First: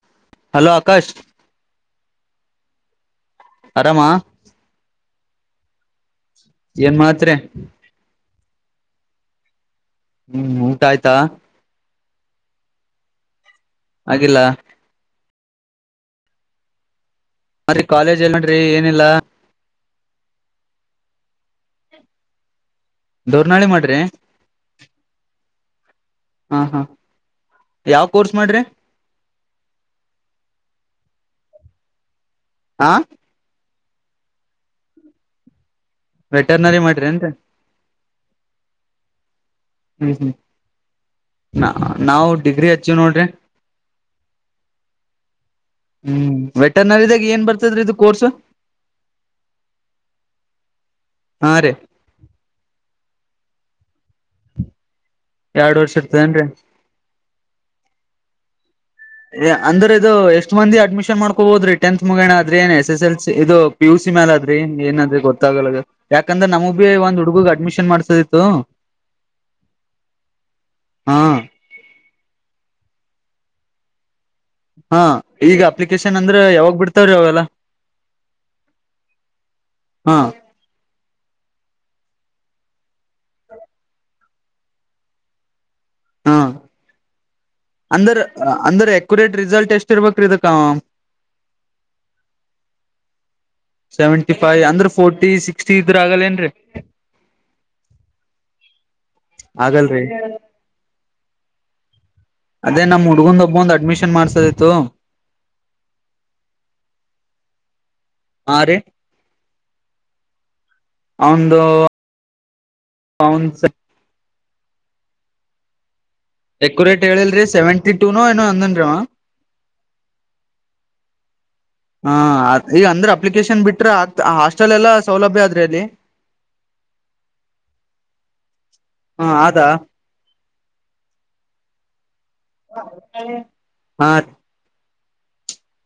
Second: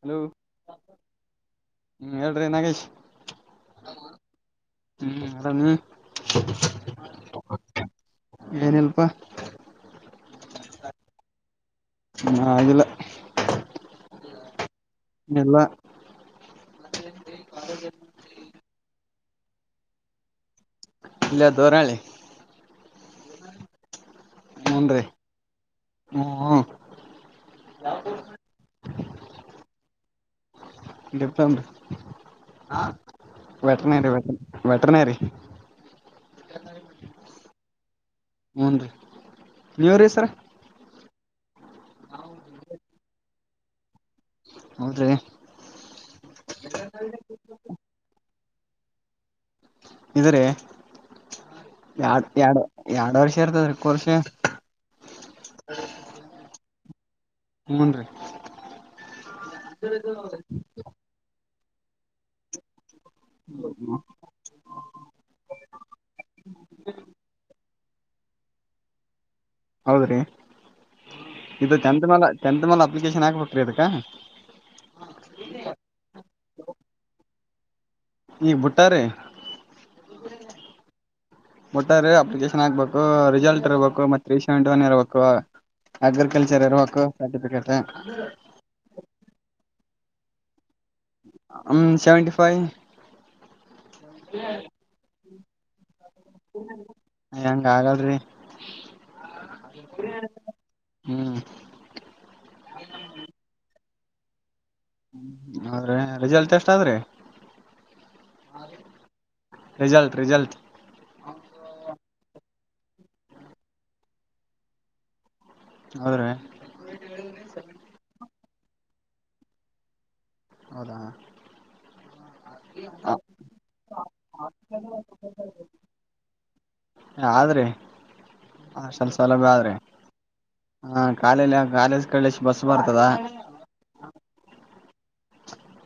Hello hello Akash ಹ್ಮ್ ಹೇಳ್ರಿ ನಾಗೇಶ್ ಆರಾಮಾ ಹ್ಮ್ ಅರಾಮ ಏನ್ ಮಾತ್ರ ಏನ್ ಇಲ್ಲಪ್ಪ ಹ್ಮ್ ಊಟ ಆಯ್ತಾ ಹಾಗಿಲ್ಲ ಹಾಗಿಲ್ಲ ಎಲ್ಲಾ ಸರಿ ಕಾಲೇಜ್ ಎಲ್ಲ ನೋಡರಿ ಏನಿಲ್ಲಾ ಇಲ್ಲ ದೋರಳಿ ದೋರ್ನಾಳಿ ಮಾಡ್ರಿ ಹನ್ ರೀ ಹಾ ಹಾ ಯಾವ ಕೋರ್ಸ್ ಮಾಡ್ರಿ ಇಪ್ಪಟ [inaudible] ಆ [unintelligible] ವೆಟನರಿ ವೆ ವೆಟನರಿ ವೆಟರ್ನರಿ ಮಾಡ್ರೀ ಎಂತ ಹೂನ್ರಿ ನೀವ್ರೀ ಹ್ಮ್ ಸರ್ ಹ್ಮ್ ನಾವವು ಡಿಗ್ರಿ ಹಚ್ಚಿವ ನೋಡ್ರಿ ಹೌದ್ರಿ ಹ್ಮ್ ವೆಟನರಿಿದಾಗ ಏನ್ ಬರ್ತದ್ರೀ ಇದು ಕೋರ್ಸ್ ಇದ್ರೆಡ್ ಹಾ ರೀ ಎರಡು ಎರಡು ವರ್ಷ ಸೇರ್ತದ್ರೀ ಕೋರ್ಷೆ ಎರಡು ವರ್ಷ ಇರ್ತದೇನ್ರಿ ಒನ್ [inaudible] ಅಂದ್ರೆ ಇದು ಎಷ್ಟ್ ಮಂದಿ ಅಡ್ಮಿಷನ್ ಮಾಡ್ಕೋ ಹೋದ್ರಿ ಟಂತ್ ಮುಗಣ ಆದ್ರ ಏನ ಎಸ್ ಎಲ್ ಸಿ ಇದು ಪಿ ಯು ಸಿ ಮೇ ಅದ್ರೀ ಏನ್ರ ಗೊತ್ತಾಗಲ್ಲ ಯಾಕಂದ್ರೆ ನಮ ಬಿ ಒ್ ಹುಡುಗಗ್ ಅಡ್ಮಿಷನ್ ಮಾಡ್ ಸತ ಹೌದ್ರಿ ಇದು ಚೆಂತಮಾಲ ಚೆಂತಮಾಲ ಅಪ್ಲಿಕೇಶನ್ ಆಗ್ಬೇಕ್ರಿ ಅದಕ್ಕ ಹಾ ಈಗ ಅಪ್ಲಿಕೇಶನ್ ಅಂದ್ರೆ ಯಾವಾಗ್ ಬಿಡ್ತಾವ್ರೀ ಅವೆಲ್ಲ ಈ ಬುಟ್ಟಾರೆ ಹಾ [inaudible] ಮೊಟ್ಟಾರ ಅಪ್ಲಿಕೇಶನ್ ಆಾಕ್ಬೇಕು ರಿಸಲ್ಟ್ ಇರ್ಬೇಕು ಮತ್ ರೀಷೆಂಟ್ ಒನ್ ಇರಬೇಕು ಹಾ ಅಗ್ರಿಕಲ್ಚರ್ರ ವಕ್ ಸರ್ಟಿಫಿಕಟ್ ಇರ್ಬೇಕ್ರ ಇದಕ್ಕ ಸೆವೆಂಟಿ ಫೈವ್ ಸೆವೆಂಟಿಫೈವ ಅಂದ್ರ ಫೋರ್ಟಿ ಸಿ [inaudible] ಸ [inaudible] ಹೆಂಗ ಆಗಲ್ರಿ ಆಗಲ್ರಿ ಹ್ಮ್ ಮಾಡ್ಸ [inaudible] ಹ್ಮ ಅವ್ರೆ ರಿಸಲ್ಟ್ ಎಷ್ಟ ಆದ್ರಿ [inaudible] ಆ ರ ರಿಜಲ್್ಟ ರಿಜಲ್್ಟ ಅಂದು ಕೌನ್ಸ ಹೌದ್ರಿ ಅಕ್ಯುರೇಟ್ ಹೇಳಿಲ್ರಿ ಸೆವೆಂಟಿ ಟು ನೋ ಏ ನ್ ಹೌದಾ ಹಾ ಈಗ ಅಂದ್ರೆ ಅಪ್ಲಿಕೇಶನ್ ಬಿಟ್ರೆ ಆ ಹಾಸ್ಟೆಲ್ ಎಲ್ಲಾ ಸೌಲಭ್ಯ ಆದ್ರೆ ಅಲ್ಲಿ ಆದ್ರಿ ಹ ಅದಾ ಹಾ ಕಾಲ ಕಾಲ ಹಾ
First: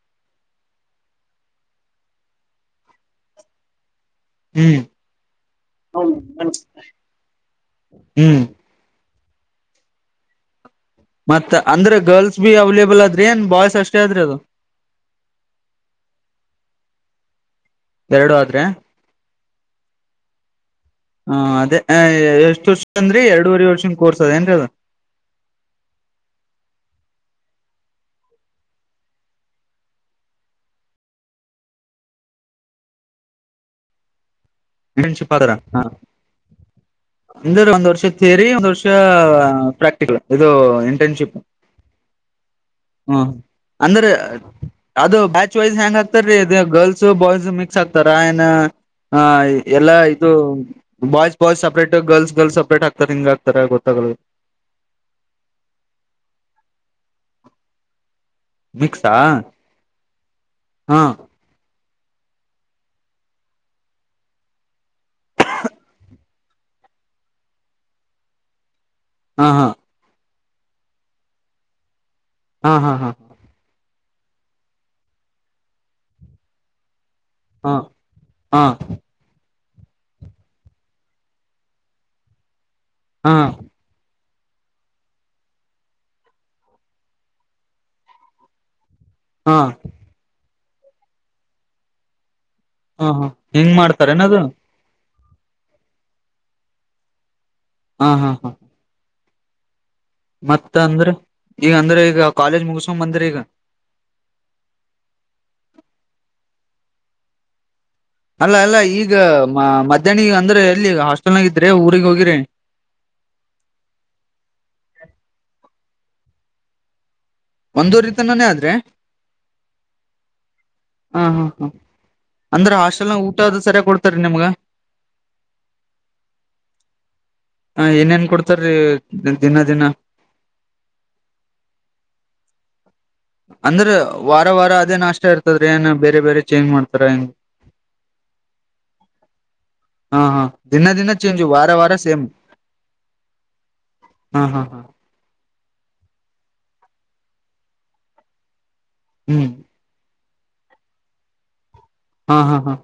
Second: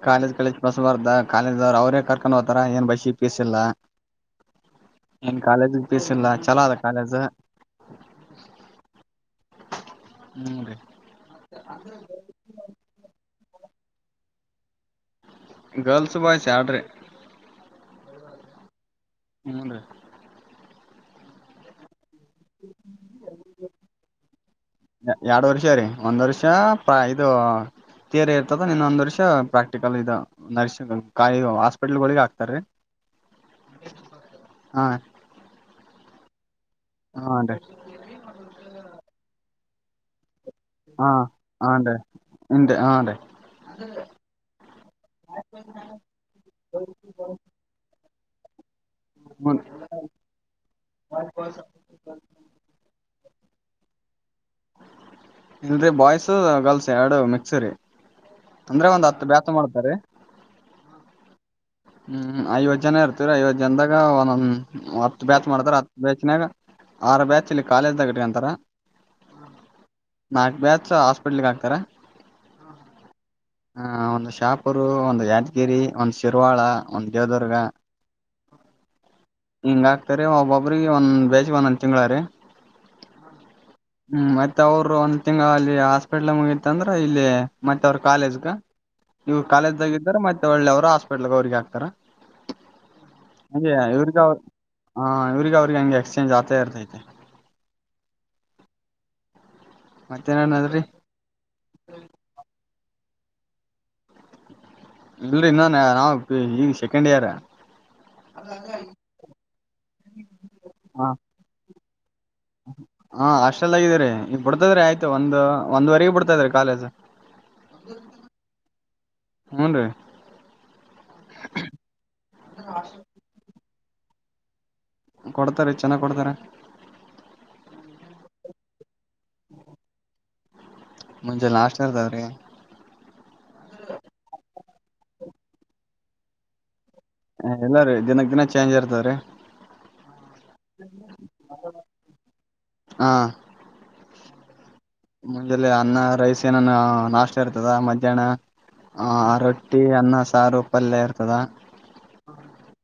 ಕಾಲೇಜ್ ಕಳಿಸಿ ಬಸಬಾರ್ದ ಕಾಲೇಜವ್ರು ಅವರೇ ಕರ್ಕೊಂಡು ಹೋ್ತಾರ ಏನ್ ಬೈಸಿ ಪೀಸಿಲ್ಲ ಹ್ಮ್ ಏನ್ ಕಾಲೇಜ ಬಸಿಲ್ಲ ಚಲ ಅದ ಕಾಲೇಜ. ಹ್ಮ್ ಹ್ಮ್ ರ ಮತ್ತ ಅಂದ್ರೆ ಗರ್ಲ್ಸ್ ಬಿ ಅವೈಲೇಬಲ್ ಅದ್ರ ಏನ್ ಬಾಯಸ್ ಅಷ್ಟೇ ಆದ್ರೆ ಅದು ಗರ್ಲ್ಸ್ ಬಾಯ್ ಸ್ಯಾಡ್ರೆ ಎರಡು ಆದ್ರೆ ಹ್ಮಞನ್ ರೀ ಹ ಅದೇ ಎಷ್ಟ್ ವರ್ಷ ಅಂದ್ರೀ ಎರಡೂುವರೆ ವರ್ಷನ್ ಕೋರ್ಸ್ ಅದ ಏನ್ ಕದ ಎರಡು ವರ್ಷ ರೀ ಒಂದ್ ವರ್ಷ ಪ್ರ ಇದು ತಯರಿ ಇರ್ತದ ನಿನ್ನ ಒಂದ್ ವರ್ಷ ಪ್ರಾಕ್ಟಿಕಲ್ ಇದು ನರ್ಸಿ ಕಾಯ ಹಾಸ್ಪಿಟ್ಲ್ಗಳಳಿಗ ಹಾಕ್ತಾರೀ ಹಾ ಇಂಟನ್ಶಿಪ್ರ ಹ ಹನ್ರಿ ಅಂದ್ರ ಒಂದ್ ವರ್ಷ ತರಿ ಒಂದ್ ವರ್ಷ ಪ್ರಾಕ್ಟಿಕಲ್ ಇದು ಹಾ ಇಂಟರ್ನ್ಶಿಪ್ ಹಾನ್ ರೀ ಹಿಂದೆ ಹಾನ್ ರೀ ಹ ಅಂದ್ರೆ ಅದು ಬ್ಯಾಚ್ ವೈಸ್ ಹ್ಯಾಂಗ್ ಆಗ್ತಾರೀ ಇದು ಗರ್ಲ್ಸ್ ಬಾಯ್ಸ್ ಮಿಕ್ಸ್ ಆಗ್ತಾರ ಅಾಯನ ಹಾಯ್ ಮುನ್- ಇದು boys boys separate girls girls separate ಹಾಗ್ತದೆ ಹಂಗ ಆಗ್ತಾರ ಗೊತ್ತಾಗದು ಇಲ್್ರೆ ಬಾಯ್ಸ ಗರ್ಲ್ಸ್ ಎರಡು ಮಿಕ್ಸರಿ ಅಂದ್ರೆ ಒಂದ್ ಮಿಕ್ಸಾ ಹತ್ತು ಬ್ಯಾಾಸ ಮಾಡ್ತಾರೆ ಹಾ ಹ್ಮ್ ಐವತ್ತು ಜನ ಇರ್ತೀವ್ರ ಐವತ್ ಜನದಾಗ ಒಂದೊ ಹತ್ ಬ್ಯಾಚ್ ಮಾಡ್ತಾರ ಹತ್ ಬ್ಯಾಚ್ನಾಗ ಆರು ಬ್ಯಾಚ್ ಇಲ್ಲಿ ಕಾಲೇಜ್ದಾಗ ಇಟ್ಕಂತಾರ ಹಾ ಹಾ ನಾಕ್ ಬ್ಯಾ ಹಾಸ್ಪಿಟ್ಲ್ಗೆ ಹಾಕ್ತಾರ. ಹಾ ಹಾ ಹ ಒಂದು ಶಾಪುರು ಒಂದು ಯಾದಗಿರಿ ಒಂದು ಶಿರ್ವಾಳ. ಮಂಜೋದುರ್ಗ. ಹಾ ಹಾ ಹಾ ಹಿಂಗ ಆಗ್ತರಿೀ ಒಬ್ಬೊಬ್ರಿಗೆ ಒಂದ ಬೇಜ್ಗೆ ಒಂದೊಂದು ತಿಂಗಗಳ ರೀ. ಹಾ. ಹ್ಮ್ ಮತ್ತೆ ಅವರು ಒಂದ ತಿಂಗ್ ಅಲ್ಲಿ ಹಾಸ್ಪಿಟ್ಲ್ ಮುಗಿತ್ತ ಅಂದ್ರ ಇಲ್ಲಿ ಮತ್ತೆ ಅವ್ರ ಕಾಲೇಜ್. ದ ಇವ ಹಾ ಕಾಲೇಜ್್ದಾಗ ಇದಾರ ಮತ್ ಒಳ್ಳೆಯವ್ರು ಹಾಸ್ಪಿಟ್ಲ್ಗೆ ಅವ್ರರಿಗೆ ಹಾಕ್ತಾರ. ಹಾ ಹಾ ಹೆಂಗ್ ಮಾಡ್ತಾರನದು. ಹಾ ಇವ್ರಿಗೆಗ ಅವ್ರಿಗೆ ಹಂಗೆ ಎಕ್ಸ್ಚೇಂಜ್ ಆಗ್ತಾ ಇರ್ತೈತೆ. ಹಾ ಹಾ ಹಾ ಮತ್ತ ಮತ್ತೇನನದ್ರಿ ಅಂದ್ರೆ ಈಗ ಅಂದ್ರೆ ಈಗ ಕಾಲೇಜ್ ಮುಗೀಸ್ ಸಮಂದರೆಗ. ಇಲ್ರರಿ ಇನ್ನೊನ್ ನಾವವು ಈಗ ಸೆಕೆಂಡ್ ಇಯರ್. ಅಲ್ಲ ಅಲ್ಲ ಈಗ ಮಧ್ಯಾಹ್ನಗ ಅಂದ್ರೆ ಎಲ್ಲಿ ಹ ಹಾಸ್ಟೆಲ್ನಾಗ ಇದ್ರೆ. ಹೋಗಿ ಹಾ ಅಷ್ಟಲ್ಲಾಗಿದೀರಿ ಈಗ ಬಿಡ್ತದ್ರೆ ಆಯ್ತು ಒಂದು. ಒಂದ್ರೊ ಬಿಡ್ತಾ ಇದ್ರೀ ಕಾಲೇಜ್. ಒಂದ ರೀತನಾನೇ ಆದ್ರೆ ಹೂನ್ ರೀ ಹ ಹಾ ಹಾ ಅಂದ್ರೆ ಹಾಸ್ೆಲ್ನ ಊಟ ಆದ ಸರಿಯ ಕೊಡ್ ರಿ ನಿಮ್ಗ ಕೊಡ್ತಾರೆ ಚೆನ್ನಾಗ್ ಕೊಡ್ತಾರ. ಹ ಏನ್ೇನ್ ಕೊಡ್ತಾರೀ. ದಿನ ದಿನ ಮುಂಚೆ ಲಾಷ್ಟ ಅದಾವ್ರಿ. ಅಂದ್ರ ವಾರ ವಾರ ಅದೇ ನಾಷ್ಟ ಇರ್ತದ್ರಿ ಏನ್ ಬೇರೆ ಬೇರೆ ಚೇಂಜ್ ಮಾಡ್ ಹ ಇಲ್ಲಾರೀ ದಿನಕ್ ದಿನ ಚೇಂಜ್ ಇರ್ತದ್ರಿ. ಹಾ ಹಾ ದಿನ ದಿನ ಚೇಂಜ್ ವಾರ ವಾರ ಸೇಮ್. ಹಾ ಹಾ ಹಾ ಮುಂಜಲ್ಲೆ ಅನ್ನ ರೈಸ್ ಏನಾನ ನಾಷ್ಟ ಇರ್ತದ ಮಧ್ಯಾಹ್ನ ಹ ಹ್ಮ್ ಆರಟ್ಟಿ ಅನ್ನ ಸ ಸಾರು ಪಲ್ಯ ಇರ್ತದ. ಹಾ ಹಾ ಹಾ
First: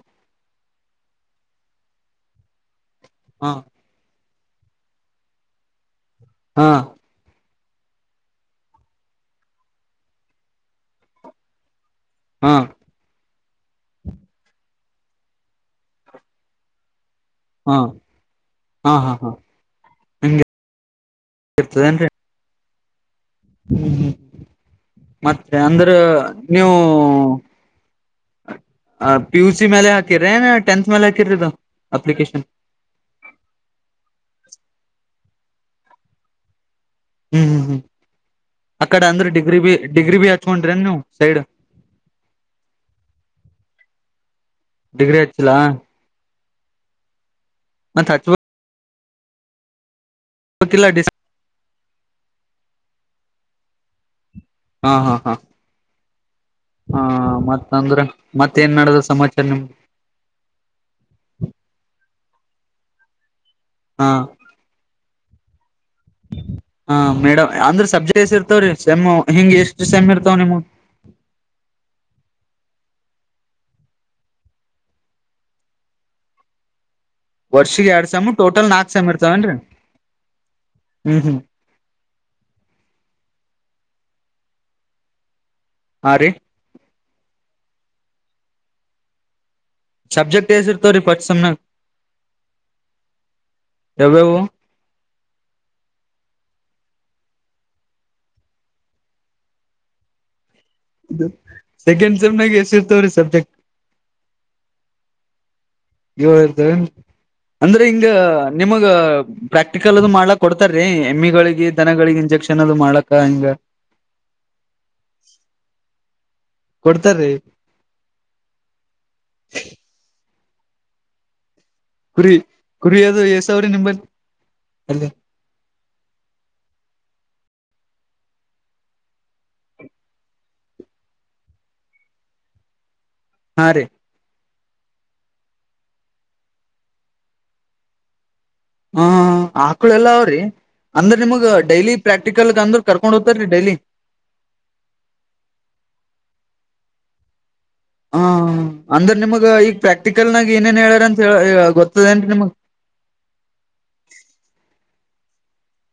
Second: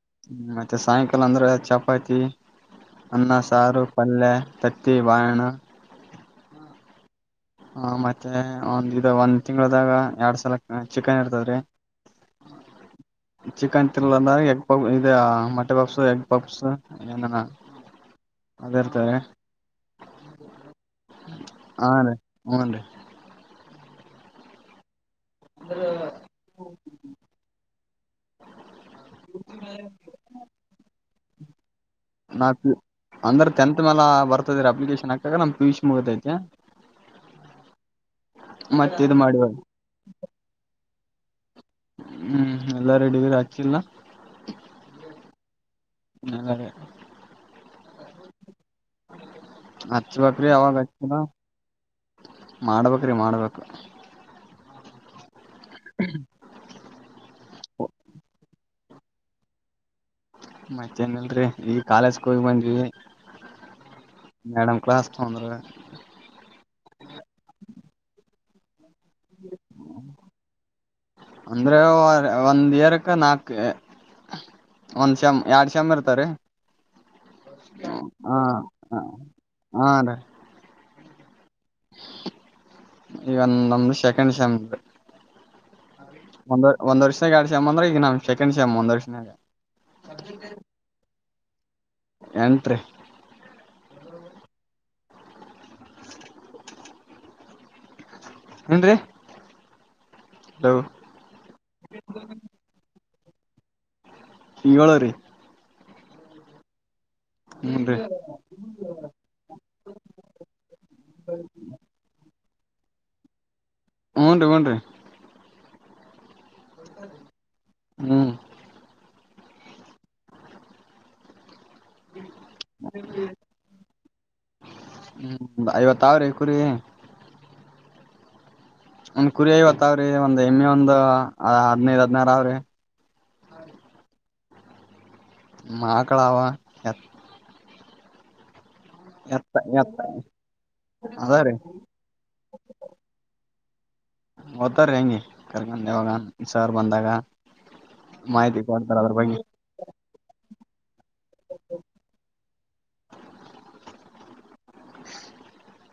ಮತ್ತೆ ಸಾಯಂಕಾಲ ಅಂದ್ರೆ ಚಪಾತಿ. ಅನ್ನ ಹಾ ಸಾರು ಪಲ್ಲೇ. ತತ್ತಿ ಬಾಳೆಹಣ್ಣು. ಹಾ ಹ ಮತ್ತೆ ಒಂದ ಇದ್ ಒಂದ್ ತಿಂಗಳದಾಗ ಎರಡ್ ಸಲ ಚಿಕನ್ ಇರ್ತದ್ರೀ. ಹಾ ಚಿಕನ್ ತಿನ್ನಲ್ಲ ಅಂದ ಎಗ್ ಪಾಪ್ ಇದು ಮಟೆ ಪಪ್ಸ್ ಎಗ್ ಪಪ್ಸ್ ಏನನ ಹಾ ಅದ ಹಾ ಹಾ ಇರ್ತವ್ರೀ ಹಾ ನಿಂಗೆ ಇರ್ತದೇನ್ರಿ ಹೂನ್ ರೀ ಹ್ಮ್-ಹ್ಮ್ ಮತ್ತೆ ಅಂದ್ರೆ ನೀವು ಪಿ ಯು ಸಿ ಮೇಲೆ ಹಾಕಿರೆನ್ ಟೆಂತ್ ಮೇಲೆ ಹಾಕಿರಿದು? ನಾ ಅಂದ್ರೆ ಟೆಂತ್ ಮೇಲ ಬರ್ತದ್ರಿ ಅಪ್ಲಿಕೇಶನ್. ಹದಿನಾಲ್ಕು ರಾಗ್ ಪಿಯುಸಿ ಮುಗ್ದೈತಿ. ಹ್ಮ್ ಹ್ಮ್ ಹ್ಮ್ ಮತ್ ಅಕಡೆ ಇದ್ ಅಂದ್ರೆ ಮಾಡಿವ ಡಿಗ್ರಿ ಬಿ ಡಿಗ್ರಿ ಬಿ ಹಚ್ಕೊಂಡ್ರನ್ ನೀವು ಸೈಡ್ ಹ್ಮ್ ಎಲ್ಲ ರೆಡಿ ಹಾಕಿಲ್ಲ ಡಿಗ್ರಿ ಹಚ್ಚಿಲ್ಲಾ? ನಾಗಾಲಯ ಮತ್ತ್ ಹಚ್ಚ್ ಬ್ ಅ ಚ್ಚ್ ಬಕ್ರಿ ಆವಾಗ ಹಚ್ಬೇಕಿಲ್ಲ ಡಿಸ್ ಹಚ್ತಿನೋ ಮಾಡ್ಬೇಕ್ರೀ ಮಾಡ್ಬೇಕು ಹಾ ಹಾ ಹಾ ಹ್ಮ ಹಾ ಮತ್ತ ಅಂದ್ರೆ ಮತ್ತ ಏನ್ ನಡದ್ ಸಮಾಚಾರ ನ ಕ್ಕೋಯ್ ಬಂದ್ವಿ ಹಾ ಮೇಡಮ್ ಕ್ಲಾಸ್ ತೋಂದ್ರೆ ಹಾ ಮೇಡಮ ಅಂದ್ರೆ ಸಬ್ಜೆಕ್ಟ್ ಇರ್ತವ್ರೀ ಸಮ್ಮು ಹಿಂಗ ಎಷ್ಟು ಸೇಮ್ಮ್ ಇರ್ತಾವ ನಿಮ್ಮ ಅಂದ್ರೆ ಒಂದ್ ಇಯರ್ ನಾಕ್ ಒಂದ್ ಸೇಮ್ಎರಡ್ ಸೇಮ್ ಇರ್ತಾರಿ ವರ್ಷಗ್ ಎರಡ್ ಸೇಮ್ ಟೋಟಲ್ ನಾಕ್ ಸೆಮ್ ಇರ್ತವನ್ರರಿ ಹ್ಮ್ ಹ್ಮ್ ಈಗಂದ ನಮ್ದು ಸೆಕೆಂಡ್ ಸೇಮ್ ಹಾ ರೀ ಒಂದ ಒಂದ ವರ್ಷ ಎರಡ್ ಸಮ್ ಅದ್ರ ಈಗ ನಮ ಸೆಕಂಡ್ ಸ್ ಮುಂದಿನ ವರ್ಷನ್ಯಾಗ ಸಬ್ಜೆಕ್ಟ್ ಹೇಸಿರ್ತವೆ ರೀ ಫಸ್ಟ್ ಸೇಮ್ ಎಂಟ್ರಿ ಯಾವ್ವ್ ಯಾವ್ ಏನ್ರಿ ಸೆಕೆಂಡ್ ಸೆಮ್ನಾಗ ಎಷ್ಟ ಇರ್ತವ್ರೀ ಸರ್ ಚ ಈಗಳರೆ ಏಳು ಇದ್ದವನ್ರೀ ಅಂದ್ರೆ ಹೂನ್ರಿ ಹಿಂಗ ನಿಮಗ ಪ್ರಾಕ್ಟಿಕಲ್ ಅದು ಮಾಡ್ಲಾಕ್ ಕೊಡ್ತಾರ್ರೀ ಎಮ್ಮಿಗಳಿಗೆ ದನಗಳಿಗೆ ಇಂಜೆಕ್ಷನ್ ಏನಾರ್ ಮಾಡಕ ಹಂಗ ಹೂಂ ನ್ರಿ ಹುನ್ರಿ ಕೊಡ್ತಾರೀ ಹ್ಮ್ ಕುರಿ ಕುರಿಿಯದು ಯಸಾವರ ನಿಂಬಲ್ ಅಲ್ಲ ಹ್ಮ್ ಐವತ್ ಅವ್ರಿ ಕುರಿ ಒಂದ್ ಕುರಿ ಐವತ್ಾವ್ರಿ ಒಂದ್ ಎಮಿ ಒಂದು ಹದ್ನೈದ್ ಹದ್ನಾರ ಅವ್ರಿ ಹಾ ರೀ ಮಾ ಕಳವಾ ಎತ್ ಹ ಎತ್ತ ಆಕ್ಳ ಎತ್ತ ಎಲ್ಲ ಅವ್ರರಿ ಅಂದ್ರ ನಿಮಗ್ ಅದಾವ್ರೀ ಡೈಲಿ ಪ್ರಾಕ್ಟಿಕಲ್ ಅಂದ್ರ ಕಕೊಂಡ್ ಹದ್ತಾರೀ ಡೈಲಿ ಹತ ರಂಗಗೆ ಕರ್ಗ ಶರ್ ಬಂದಾಗ ಹ ಮಾಹಿತಿ ಕೊಡ್ತಾರ ಅದ್ರ ಅಂದ್ರೆ ಬಗ್ಗೆ ನಿಮಗ ಈಗ ಪ್ರಾಕ್ಟಿಕಲ್ ನಾಗ ಏನ್ಏನ್ ಹೇಳೋದ ಗೊತ್ತದೇಟ ನಿಮ್ಗ್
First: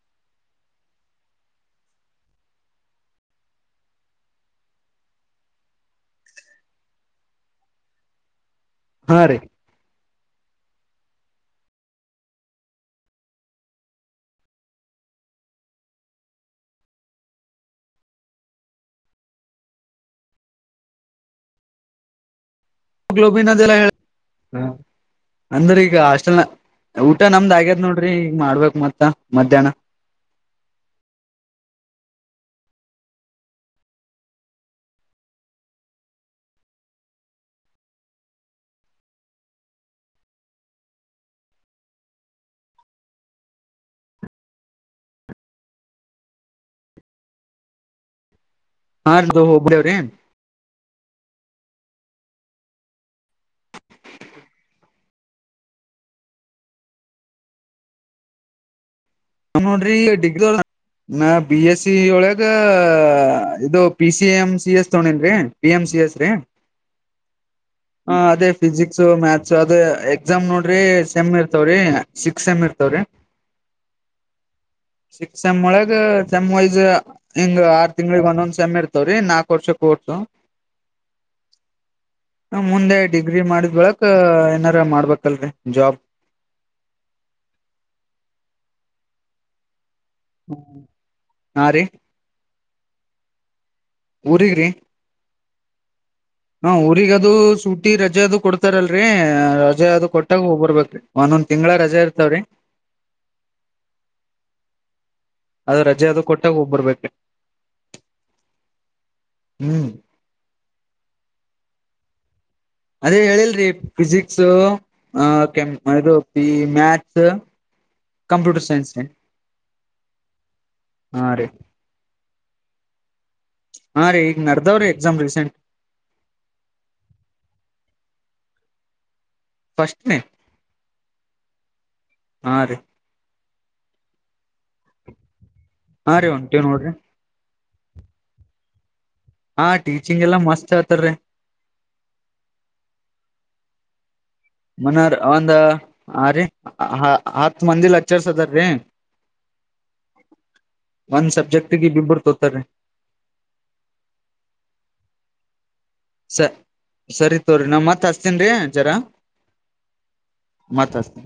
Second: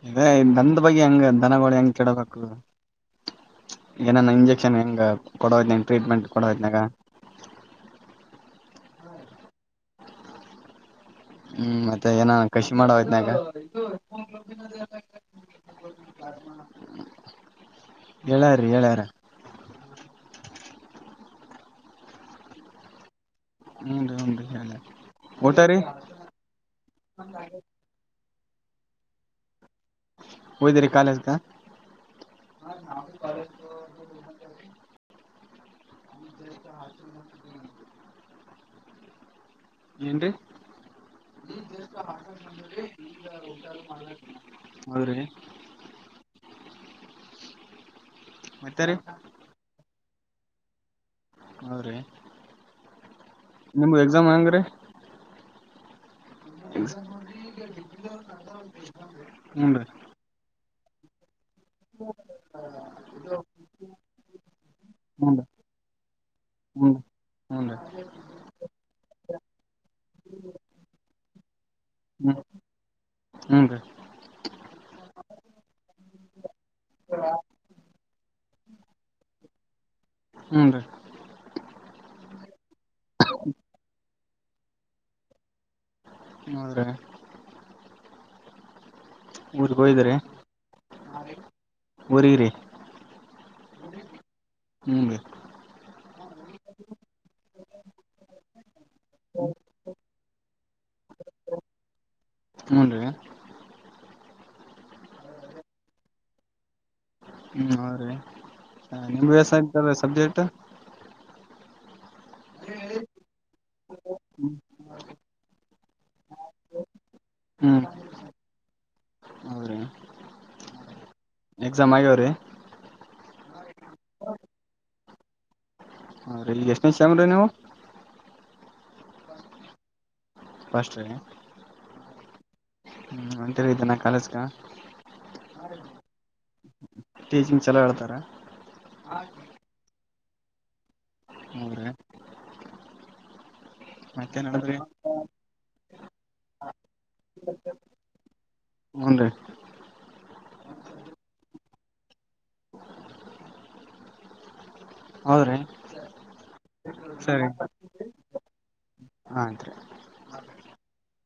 ಇೇ ದಂದ ಬಗ್ಗೆ ಹೆಂಗ ದನಗಳು ಹೆಂಗ ಕೆಡಬೇಕು ಏನಾನ ಇಂಜೆಕ್ಷನ್ ಹೆಂಗ ಕೊಡೋ್ನಂಗ ಟ್ರೀಟ್ಮೆಂಟ್ ಕೊಡೋನಾಗ. ಹಾ ರೀ ಹ್ಮ್ ಮತ್ತೆ ಏನ ಕಷಿ ಮಾಡಯತ್ನಾಗ ಹೇಳ್ಯಾರ್ರೀ ಹೇಳ್ಯಾರ ್ಲೋಬನ್ ಅಲ್ಲ ಹ್ಮ್ ರೀ ಹ್ಮ್ ರೀ ಹೇಳ್ಯಾರ ಊಟ ರೀ ಅಂದ್ರಿ ಈಗ ಹಾಸ್ಟೆಲ್ ಊಟ ನಮ್ದ್ ಆಗ್ಯದ್ ನೋಡ್ರಿ ಮಾಡ ಬೇಕ ಮತ್ತಾ ಮಧ್ಯಾಹ್ನ ಹೊದ್ರಿ ಕಾಲೇಜ್ ಕ ಏನ್ರಿ ಹೌದ್ರಿ ಮತ್ತೆ ರೀ ಹಾದು ಹೋಕ್ಕೆರ್ರಿ ಹೂರೀ ನಿಮ್ದ ಎಕ್ಸಾಮ್ ಹಂಗ್ರೀ [unintelligible] ನಾವ ಹ್ಞೂನ್ರಿ ನೋಡ್ರಿ ಡಿ ನಾ ಬಿ ಎಸ್ ಸಿ ಒಳಗ ಇದು P C M C S ಹ್ಞೂನ್ರಿ ತೋಂಡ್ರೆನಿ ಪಿ ಎಂ ಸಿ ಎಸ್ ರೀ ಹ್ಞೂನ್ರಿ ಹ್ಞೂನ್ರಿ ಹ ಅದೇ ಫಿಸಿಕ್ಸ್ ಮ್ಯಾಥಸ್ ಅದೇ ಎಕ್ಸಾಮ್ ನೋಡ್ರಿ ಸೆಮ್ ಇರ್ತವ್ರಿ ಹ್ಞೂ ಸಿಕ್ಸ್ ಸಮ್ ಇರ್ತವ್ರಿ ಹ್ಞೂನ್ರಿ ಚಿಕ್ ಶಳಾಗ ತ [unintelligible] ಹೆಂಗ ಆ [unintelligible] ತಿಂಗಳಿಗೆ ಒಂದೊಂದ್ ಸೆಮ್ ಇರ್ತಾವ್ರಿ ನಾಕ ವರ್ಷಕ ಕೋರ್ಸ ಹ್ಞೂನ್ರಿ ಮುಂದೆ ಡಿಗ್ರಿ ಮಾಡಿದ್ ಬೆಳಕ್ ಏನಾರ ಮಾಡ್ಬೇಕಲ್ರರಿ ಜಾಬ್ ಹೌ ರಿ ಹೂರಿ ಹೋಯಿದ್ರೆ ಹಾ ಊರಿಗರಿ ಊರಿಗರಿ ಹ್ಞೂನ್ರಿ ಹಾ ಊರಿಗ್ ಅದು ಸೂಟಿ ರಜೆ ಅದು ಕೊಡ್ತಾರಲ್ರಿ ರಜೆ ಅದು ಕೊಟ್ಟಾಗ ಹೋಗ್ ಬರಬೇಕರ್ರಿ ಒಂದೊಂದ್ ತಿಂಗಳ ರಜೆ ಇರ್ತವ್ರಿ ಹ್ಞೂನ್ರಿ ಅದು ರಜೆ ಅದು ಕೊಟ್ಟಾಗ ಹೋಗಬರ್ಬೇಕ ಹ್ಮ್ ಹ ರೀ ನಿಮ್ಮು ಹ್ಮ್ [inaudible] ಸಬ್ಜೆಕ್ಟ್ ಅದೇ ಹೇಳಿಲ್ರಿ ಫಿಜಿಕ್ಸ್ ಅ ಮ್ಯಾಥ್ಸ್ ಹ್ಞೂ ಕಂಪ್ಯೂಟರ್ ಸೈನ್ಸ್ ಹೌದ್ರಿ ಹಾ ರೀ ಎಕ್ಸಾಮ್ ಆಗ್ಯಾವ್ರಿ ಹಾರೀ ಈಗ ನಡದಾವರಿ ಎಕ್ಸಾಮ್ ರೀಸೆಂಟ್ ಹ ರೀ ಈಗ ಎಷ್ಟನೇ ಸೇಮ್ಮರ್ರಿ ನೀವು ಫಸ್ಟ್ ನೇ ಫಸ್ಟ್ ರೀ ಹಾ ರೀ ಇದ್ದಾನ ಕಾಲೇಜ್ಗ ಹಾ ರೀ ಒಂಟವ ನೋಡ್ರಿ ಚೊಲೋ ಹೇಳ್ತಾರೆ ಹಾ ಟೀಚಿಂಗ್ ಹೇಳ್ತಾರೀ ಹ್ರ ಮನರ್ ಒಂದ ಹಾರೀ ಆ ಹತ್ತ ಮಂದಿ ಲಚ್ಚರ್ಸ್ ಅದಾರಿ ಹ್ಞೂನ್ರಿ ಒಂದ್ ಸಬ್ಜೆಕ್ಟ್ ಂಬರ್ತ ಸರಿ ಪರಿ ಸ ಸರಿ ತೋ್ರಿ ನಾ ಮತ್ ಹಸ್ತೀನ್ ರೀ ಜರ ಆಯ್ತ್ರಿ ಮತ್ ಹಸ್ತೀನ